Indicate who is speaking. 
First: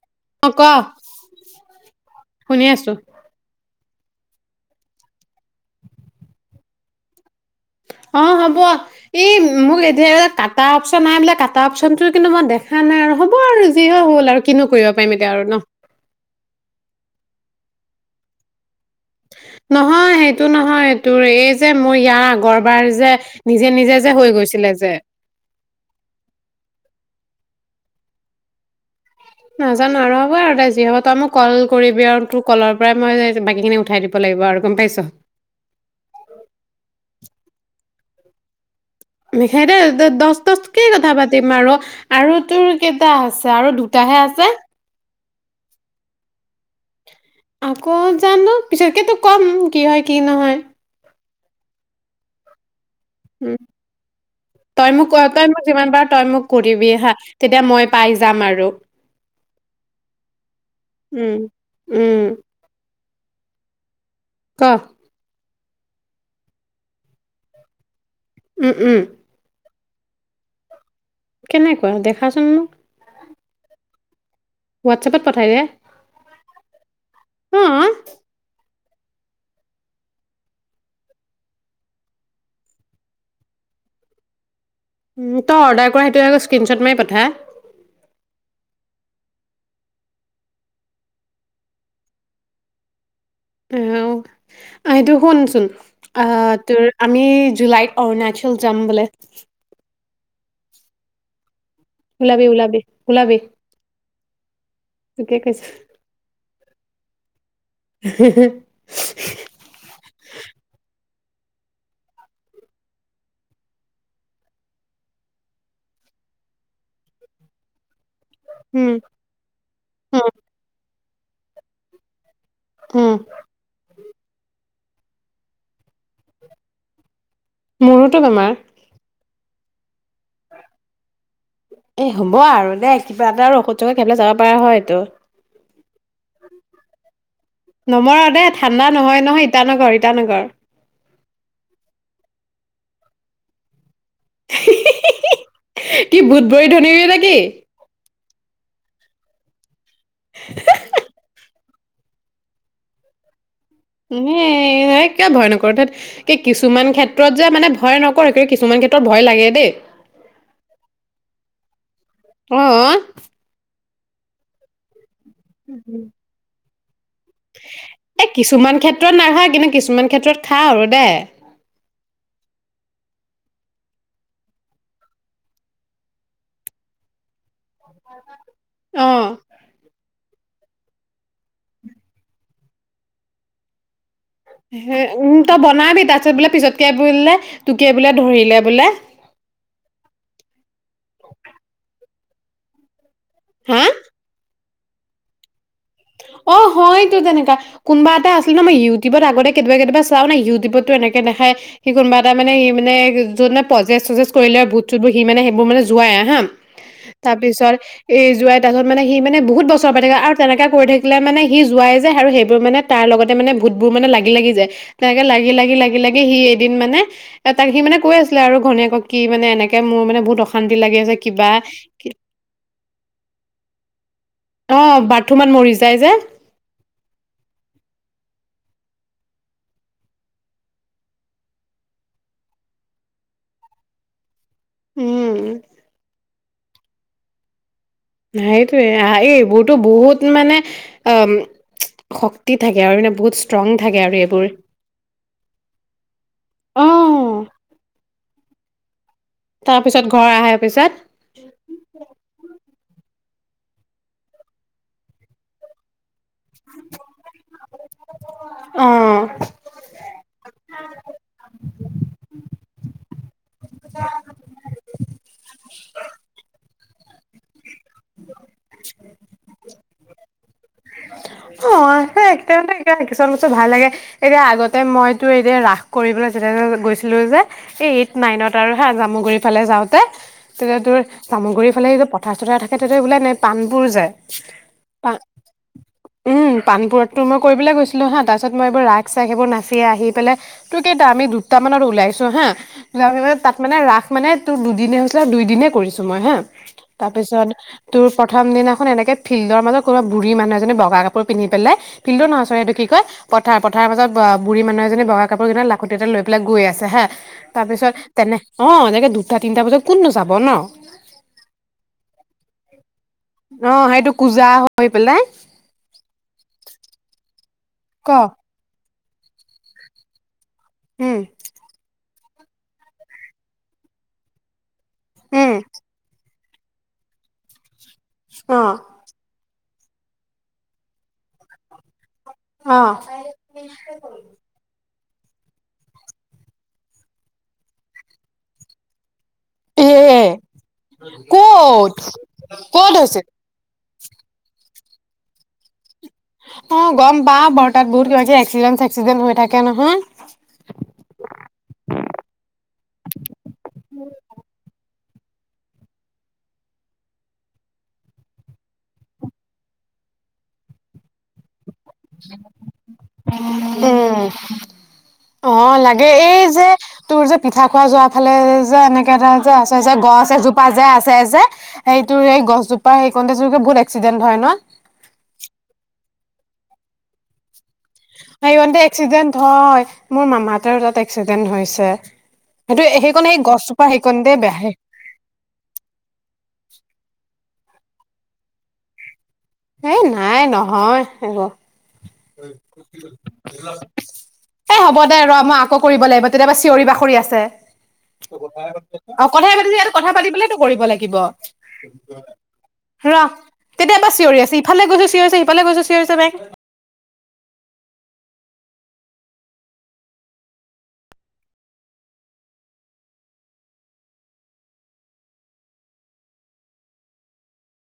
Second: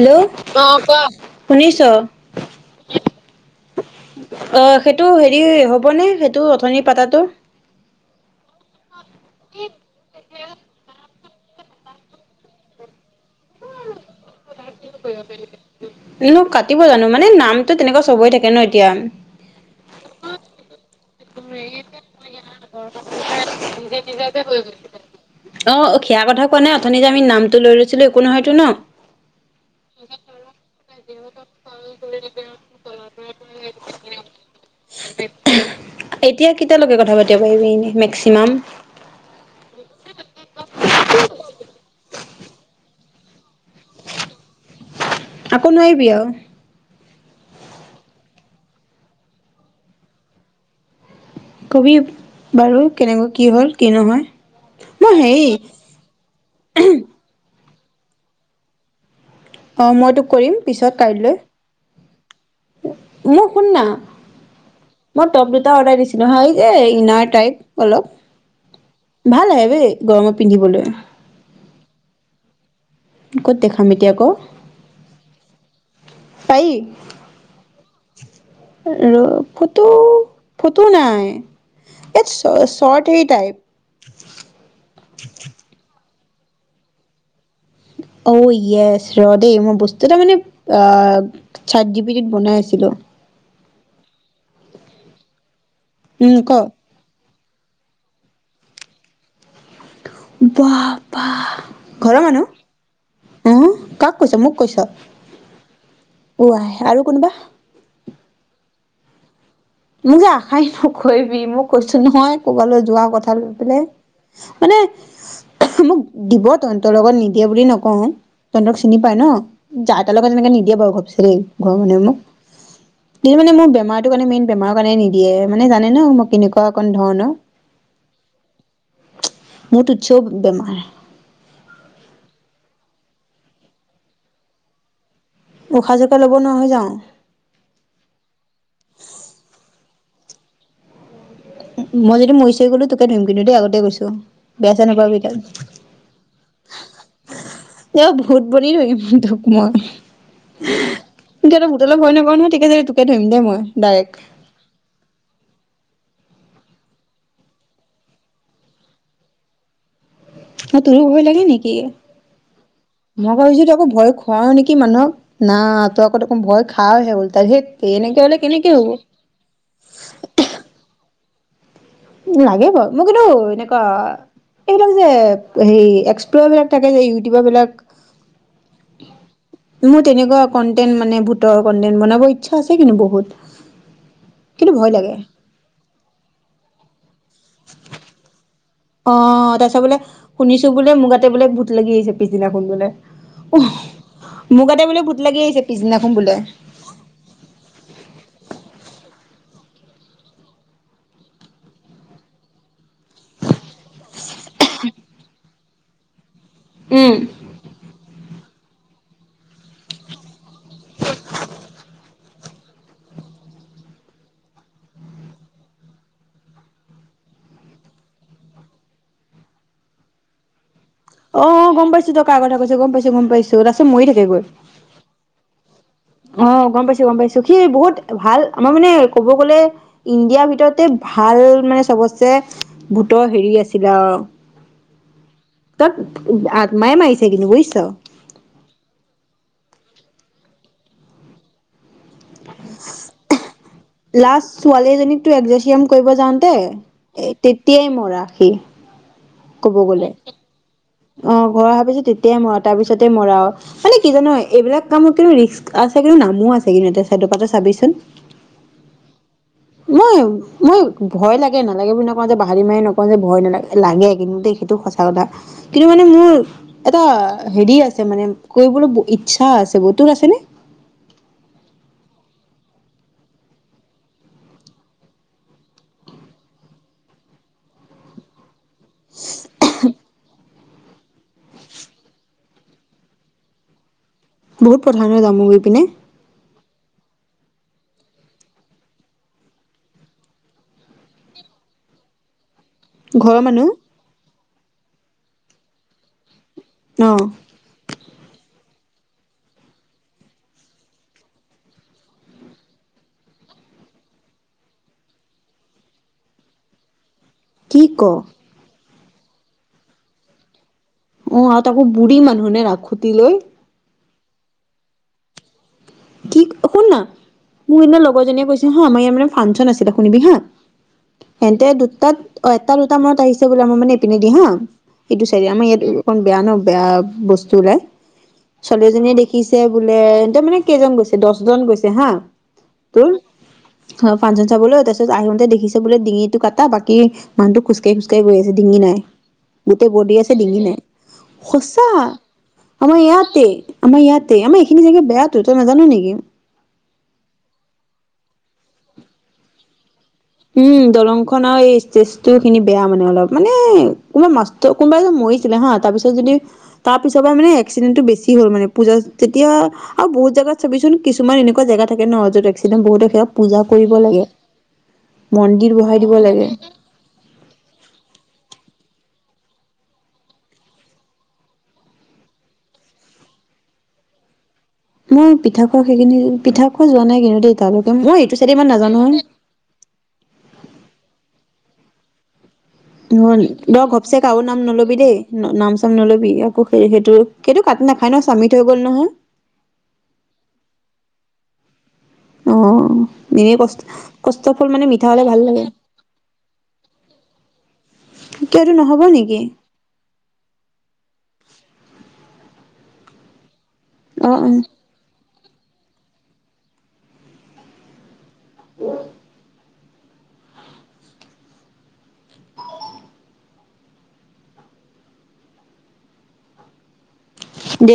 Speaker 1: Hello অ কোৱা শুনিছ অ
Speaker 2: শুনি আছো
Speaker 1: সেইটো হেৰি হ'বনে সেইটো অথনি পাতাটো
Speaker 2: অ হ'ব এই মোক এতিয়া কাটা অপচন নাই বোলে কটা অপশচনটো কিন্তু মই দেখা নাই আৰু হ এ যি হ'ল আৰু কিনো কৰিব পাৰিম এতিয়া আৰু ন
Speaker 1: মানুহটো তেনেকুৱা চবে থাকে ন এতিয়া
Speaker 2: নহয় সেইটো নহয় তোৰ এই যে মোৰ ইয়াৰ আগৰ
Speaker 1: অ অ
Speaker 2: যে
Speaker 1: সেইয়াৰ কথা কোৱা নাই অথনি যে আমি নাম টো লৈ ৰৈছিলো একো নহয়তো ন
Speaker 2: নাজানো আৰু হ'ব আৰু তাই যি হ'ব তই মোক কল কৰিবি আৰু তোৰ কলৰ পৰাই মই বাকী খিনি উঠাই দিব লাগিব আৰু গম পাইছো
Speaker 1: এতিয়া কেতিয়া লগে কথা পাতিব পাৰিবি এনে মেক্সিমাম
Speaker 2: মিখাইতে দছ ত কি কথা পাতিম আৰু আৰু তোৰ কেইটা আছে আৰু দুটাহে আছে
Speaker 1: আকৌ নোৱাৰিবি আৰু
Speaker 2: আকৌ জানো পিছতকেতো কম কি হয় কি নহয়
Speaker 1: কবি বাৰু কেনেকৈ কি
Speaker 2: উম
Speaker 1: হ'ল কি নহয়
Speaker 2: তই
Speaker 1: মই
Speaker 2: মোক তই
Speaker 1: হেৰি
Speaker 2: মোক যিমান পাৰ তই মোক কৰিবি হা তেতিয়া মই পাই যাম আৰু
Speaker 1: আহ মই তোক কৰিম পিছত
Speaker 2: উম
Speaker 1: কাইলৈ
Speaker 2: উম
Speaker 1: মোক শুন না
Speaker 2: কহ
Speaker 1: মই টপ দুটা অৰ্ডাৰ দিছিলো হয় যে ইনাৰ টাইপ অলপ
Speaker 2: উম উম
Speaker 1: ভাল হ ভ গৰমত পিন্ধিবলৈ
Speaker 2: কেনেকুৱা দেখাচোন মোক
Speaker 1: ক'ত দেখাম এতিয়া আকৌ
Speaker 2: হোৱাটচেপত পঠাই দে
Speaker 1: পাৰি
Speaker 2: অ [inaudible]
Speaker 1: ফটো ফটো নাই ইয়াত চৰ্ট সেই টাইপ
Speaker 2: তই অৰ্ডাৰ কৰা সেইটোৱে আকৌ স্ক্ৰীনশ্বট মাৰে পঠা
Speaker 1: অ য়েছ ৰ দেই মই বস্তু এটা মানে আহ চাট জি পিটিত বনাই আছিলো
Speaker 2: আহ আহটো শুনচোন অ
Speaker 1: উম ক
Speaker 2: তোৰ আমি জুলাইত অৰুণাচল জাম্বলে
Speaker 1: বাহ বাহ ঘৰৰ
Speaker 2: ওলাবি ওলাবি
Speaker 1: মানুহ আহ কক কৈছ মোক কৈছ
Speaker 2: তুকে কৈছোঁ
Speaker 1: কোৱা আৰু কোনোবা
Speaker 2: হ
Speaker 1: কৈবি মোক কৈছো নহয় ক'বালৈ যোৱা কথা লৈ পেলাই মানে মোক দিব তহতৰ লগত নিদিয়ে বুলি নকওঁ তহতক
Speaker 2: উম
Speaker 1: চিনি পায় ন যাৰ তাৰ
Speaker 2: উম
Speaker 1: লগত তেনেকে নিদিয়ে বাৰু ভাবছোন ত গনম
Speaker 2: উম
Speaker 1: [inaudible] মানে মোৰ বেমাৰটো কাৰণে মেইন তোমাৰ কাৰণে নিদিয়ে মানে জানে ন মই কেনেকুৱা অকন ধৰণৰ
Speaker 2: মোৰোতো বেমাৰ।
Speaker 1: [unintelligible] বেমাৰ
Speaker 2: এ, হ'ব আৰু দে কিবা এটা আৰু ঔষধ চৌষধ খাই যাব পৰা হয়তো।
Speaker 1: উশাহ চোশাহ ল'ব নোৱাৰা হৈ যাওঁ।
Speaker 2: নমৰ দে ঠাণ্ডা নহয়, নহয় ইটানগৰ ইটানগৰ
Speaker 1: মই যদি ময়ি চয়ি গ'লো তোকে ধুয়িম কিন্তু দেই, আগতেই গৈ বেয়া চেয়া নাপাবি তাত
Speaker 2: কি বুধবৰী ধনৰি নেকি
Speaker 1: [unintelligible] বনি ধৰিম তোক মই। [unintelligible] তই ভূটলে ভয় নকৰ নহয়, ঠিকেই আছে যদি তোকে ধৰিম দে মই। ডাইৰেক্ট।
Speaker 2: এনেই কিয় ভয় নকৰ? ধেত কি, কিছুমান ক্ষেত্ৰত যে, মানে ভয় নকৰ, কিছুমান ক্ষেত্ৰত ভয় লাগে দেই।
Speaker 1: অ', তোৰো ভয় লাগে নেকি?
Speaker 2: অ
Speaker 1: মই আকৌ ভাবিছোঁ তই আকৌ ভয় খুৱাও নেক কি মানুহক না ত' আকৌ দেখোন ভয় খাওঁহে উল্টাই ধেত এনেকে
Speaker 2: এ
Speaker 1: হ'লে কেনেকে
Speaker 2: কিছুমান
Speaker 1: হ'ব
Speaker 2: ক্ষেত্ৰত নাখাওঁ কিন্তু কিছুমান ক্ষেত্ৰত খাওঁ আৰু দে
Speaker 1: লাগে বাউ মোৰ কিন্তু এনেকুৱা, এইবিলাক যে, হেয়ি এক্সপ বিলাক থাকে যে, ইউ দিব বিলাক,
Speaker 2: অ
Speaker 1: মোৰ তেনেকুৱা কন্টেন মানে ভূটৰ কনন্টেন বনাব ইচ্ছা আছে কিন্তু বহুত কিন্তু ভয় লাগে
Speaker 2: উম, তই বনাবি তা বোলে পিছতকে বোলে তোকে, বোলে ধৰিলে বোলে।
Speaker 1: শুনিচ বোলে মুগাটে বোলে ভূট লাগি আহিছে পিছদিনাখন বোলে
Speaker 2: হা
Speaker 1: [unintelligible] মোৰ গাতে বোলে ভূত লাগি আহিছিলে পিছদিনা
Speaker 2: অ', হয়টো তেনেকা কোনোবা এটা আছিলে ন' মই ইউটিউবত আগতে কেতিয়াবা কেতিয়াবা চাওঁ ন' ইউটিবটো এনেক দেখাই সি কোনোবা এটা মানে মানে যোনে প্ৰজেচ চজেচ কৰিলে আৰু মূট চুট বোৰ সি মানে সেইবোৰ মানে যোৱাই হা
Speaker 1: উম
Speaker 2: তাৰপিছত, এই যোৱা তাৰ পিছত মানে সি মানে বহুত বছৰ পাই থাকে আৰু তেনেকে কৰি থাক কিলে মানে সি জোঁৱাই যে আৰু সেইবোৰ মানে তাৰ লগতে মানে ভূত বোৰ মানে লাগিলাগি যায়, তেনেকে লাগি, লাগি, লাগি, লাগি সি এদিন মানে, তাক সি মানে কৈ আছিলে আৰু ঘৈনীয়েকক কি মানে এনেকে মোৰ মানে বহুত অশান্ত
Speaker 1: অ', অ', গম পাইছো তই কাৰ কথা কৈছ গম পাইছো, গম পাইছো তাৰ পাছত মৰি থাকে গৈ।
Speaker 2: অ বাথৰুমত মৰি যায় যে
Speaker 1: অ', গম পাইছো, গম পাইছো সি বহুত ভাল মই মানে ক'ব গ'লে, ইণ্ডিয়াৰ ভিতৰতে ভাল মানে চবটচে ভূতৰ হেৰি আছিলে আৰু।
Speaker 2: উম।
Speaker 1: [unintelligible] মায়ে মাৰিছে কিন্তু বুজিছ।
Speaker 2: সেইটোয়ে, এই এইবোৰতো বহুত মানে শক্তি থাকে আৰু মানে বহুত ষ্ট্ৰং থাকে আৰু এইবোৰ
Speaker 1: লাষ্ট ছোৱালী এজনীকো একজেচিয়াম কৰিব যাওঁতে,
Speaker 2: অ
Speaker 1: এ তেতিয়াই মৰা।। সেই ক'ব
Speaker 2: তাৰপিছত
Speaker 1: গ'লে।
Speaker 2: ঘৰ আহাৰ পিছত
Speaker 1: অ', মই ভাবিছোঁ তেতিয়াই ম তাৰ পিছতে মৰাও, মানে কি জান এইবিলাক কামত কিন্তু ৰিস্ক আছে কিন্তু নামো আছে কিন্তু এটা ছাইডপা তই চাবি ছো [inaudible]
Speaker 2: অ।
Speaker 1: মই, মই ভয় লাগে নালাগে বুলি নকওঁ যে বাহাদুৰি মাৰি নকওঁ যে ভয় নালাগে, লাগে কিন্তু সেইটো সঁচা কথা। কিন্তু মানে মোৰ এটা হেৰি আছে মানে কৰিবলৈ ব-ইচ্ছা আছে। তোৰ আছেনে?।
Speaker 2: অ কিছুমান বস্তু ভাল লাগে, এতিয়া আগতে মইতো এতিয়া ৰাস কৰিবলৈ যেতিয়া গৈছিলো যে, এই এইট নাইনত আৰু হা, জামুগুৰি ফালে যাওঁতে তেতিয়া তোৰ জামুগুৰীৰ ফালে এইটো পথাৰ-চথাৰ থাকে তেতিয়া বোলে নে-পামবোৰ যে
Speaker 1: বহুত পথাৰ
Speaker 2: পাণ
Speaker 1: ন জামুগুৰি পিনে?।
Speaker 2: উম, পামবোৰতটো মই কৰি পেলাই গৈছিলোঁ হাঁ, তাৰপিছত মই এইবোৰ ৰাস চাই সেইবোৰ নাচিয়ে আহি পেলাই তোৰ কেইটা আমি দুটামানত ওলাইছোঁ হাঁ। যাওঁতে মানে,
Speaker 1: ঘৰৰ
Speaker 2: তাত
Speaker 1: মানুহ
Speaker 2: মানে, ৰাস মানে তোৰ দুদিনে হৈছিলে আৰু দুই দিনে কৰিছো মই হা।
Speaker 1: অ
Speaker 2: তাৰপিছত তোৰ প্ৰথম দিনা এনেকে ফিল্ডৰ মাজত কোনোবা বুঢ়ী মানুহ এজনী বাউ বগা কাপোৰ পিন্ধি পেলাই ফিল্ডৰ নচৰাইটো কি কয়, পথাৰ-পথাৰ মাজত বা-বুঢ়ী মানুহ এজনী বগা কাপোৰ কেতেমান লাখূটি এটা লৈ পেলাই গৈ আছে হা। তাৰ
Speaker 1: কি
Speaker 2: পিছত,
Speaker 1: ক
Speaker 2: তেনে, অ', এনেকে দুটা তিনটা বজাত কোননো যাব ন।
Speaker 1: অ', আৰু তাকো বুঢ়ী মানুহ নে লাখুতি লৈ।
Speaker 2: অ', সেইটো কুজা হৈ পেলাই।
Speaker 1: কি, শুন না। - মোৰ সিদিনা
Speaker 2: ক
Speaker 1: লগজনীয়ে কৈছে হা, আমাৰ ইয়াৰ মান ফাংচন আছিলে, শুনিবি হা।
Speaker 2: উম,
Speaker 1: তেন্তে দুটাত অ এটা দুটা মৰত আহিছে বোলে মই মানে ইপিনে দি হা এইটো চাৰি
Speaker 2: উম,
Speaker 1: আমাৰ ইয়াত অকণ বেয়া ন বেয়া বস্তু ওলাই
Speaker 2: অ',
Speaker 1: ছোৱালীজনীয়ে দেখি শিকিছে বোলে এন্তে মানে কেইজন গৈছে দহজন গৈছে হা
Speaker 2: অ'।
Speaker 1: তোৰ অঁ ফাংচন চাবলৈ ত আহোতে দেখিছ বোলে ডিঙিতটো কা বাক মানুহজনৰ খোজকাঢ় গৈ আছে ডিঙি নাই
Speaker 2: এ
Speaker 1: গোটেই বৰ্ দি আছে ডিঙি নাই সঁচা
Speaker 2: ক'ত ক'ত
Speaker 1: আমাৰ
Speaker 2: হৈছে
Speaker 1: ইয়াতে আমাৰ ইয়াতে আমাৰ সখিনি বেয়া তত নাজানো নেকি!
Speaker 2: অঁ গম পা ৰ্তাত বহুত ক হৈছে এক্সিডেণ্ট চেক্সিডেণ্ট হৈ থাকে নহয়
Speaker 1: উম, দলংখন আৰু এই ষ্টেজটো খিনি বেয়া মানে অলপ মছিলে হা তাৰ পিছ যদি তাৰ পিছৰ পৰা মানে এক্সিডেণ্টটো বেছি হ'ল মানে পূজা তেতিয়া আৰু বহুত জোগাত চবিচোন কিছুমান এনেকুৱা জেগাত থাকে ন অ যত এক্সটেণ্ড বহুত পূজা কৰিব লাগে মন্দিৰ
Speaker 2: অঁ
Speaker 1: বহাই
Speaker 2: লাগে
Speaker 1: দিব
Speaker 2: এই যে তোৰ যে পিঠা খোৱা যোৱা ফালে যে এনে টা যে আছে গছ আছেজোপা যে আছে যে সেইটোোৰ সেই গছজোপা সেইকণোৰ বহুত এক্সিডেন্ট হয় ন
Speaker 1: মই পিঠা খোৱা সেইখিনি পিঠা খোৱা যোৱা নাই কিন্তু দেই তালৈকে মই এইটো চাইডে ইমান
Speaker 2: সতে
Speaker 1: নাজানো
Speaker 2: এক্সিডেন্ট হয় মোৰ মামাহতেৰ তাত এক্সিডেণ্ট ন হৈছে। সেইটো
Speaker 1: কি
Speaker 2: সেইকণ সেই
Speaker 1: হ'ল দ
Speaker 2: গছজোপা
Speaker 1: ঘপচ
Speaker 2: সেইকণতে
Speaker 1: কাও
Speaker 2: বেয়া
Speaker 1: নাম
Speaker 2: হে
Speaker 1: নলবি দেই নাম চাম নলবি আকৌ সেই সেইটো সেইটো কাটি নাখায় ন চামিত হৈ গ'ল নহয়
Speaker 2: এ নাই নহয় এব
Speaker 1: অ এনেই কষ্ট কষ্টৰ ফল
Speaker 2: এই
Speaker 1: মানে
Speaker 2: হ'ব
Speaker 1: মিঠা
Speaker 2: দে
Speaker 1: হলে
Speaker 2: ৰ
Speaker 1: ভাল
Speaker 2: মই
Speaker 1: লাগে
Speaker 2: আকৌ কৰিব লাগিব কেতিয়াবা চিঞৰি বাকৰি আছে
Speaker 1: কিয় এইটো নহব নেকি
Speaker 2: কথাই পাতি যে কথা পাতি বেলাই ত কৰিব লাগিব ৰহ কেতিয়াবা
Speaker 1: অ
Speaker 2: চিঞৰি
Speaker 1: অ
Speaker 2: আছে ইফালে গৈছো চিঞৰি চে ইফালে গৈছো চিঞৰিছে বেংক
Speaker 1: [unintelligible] দে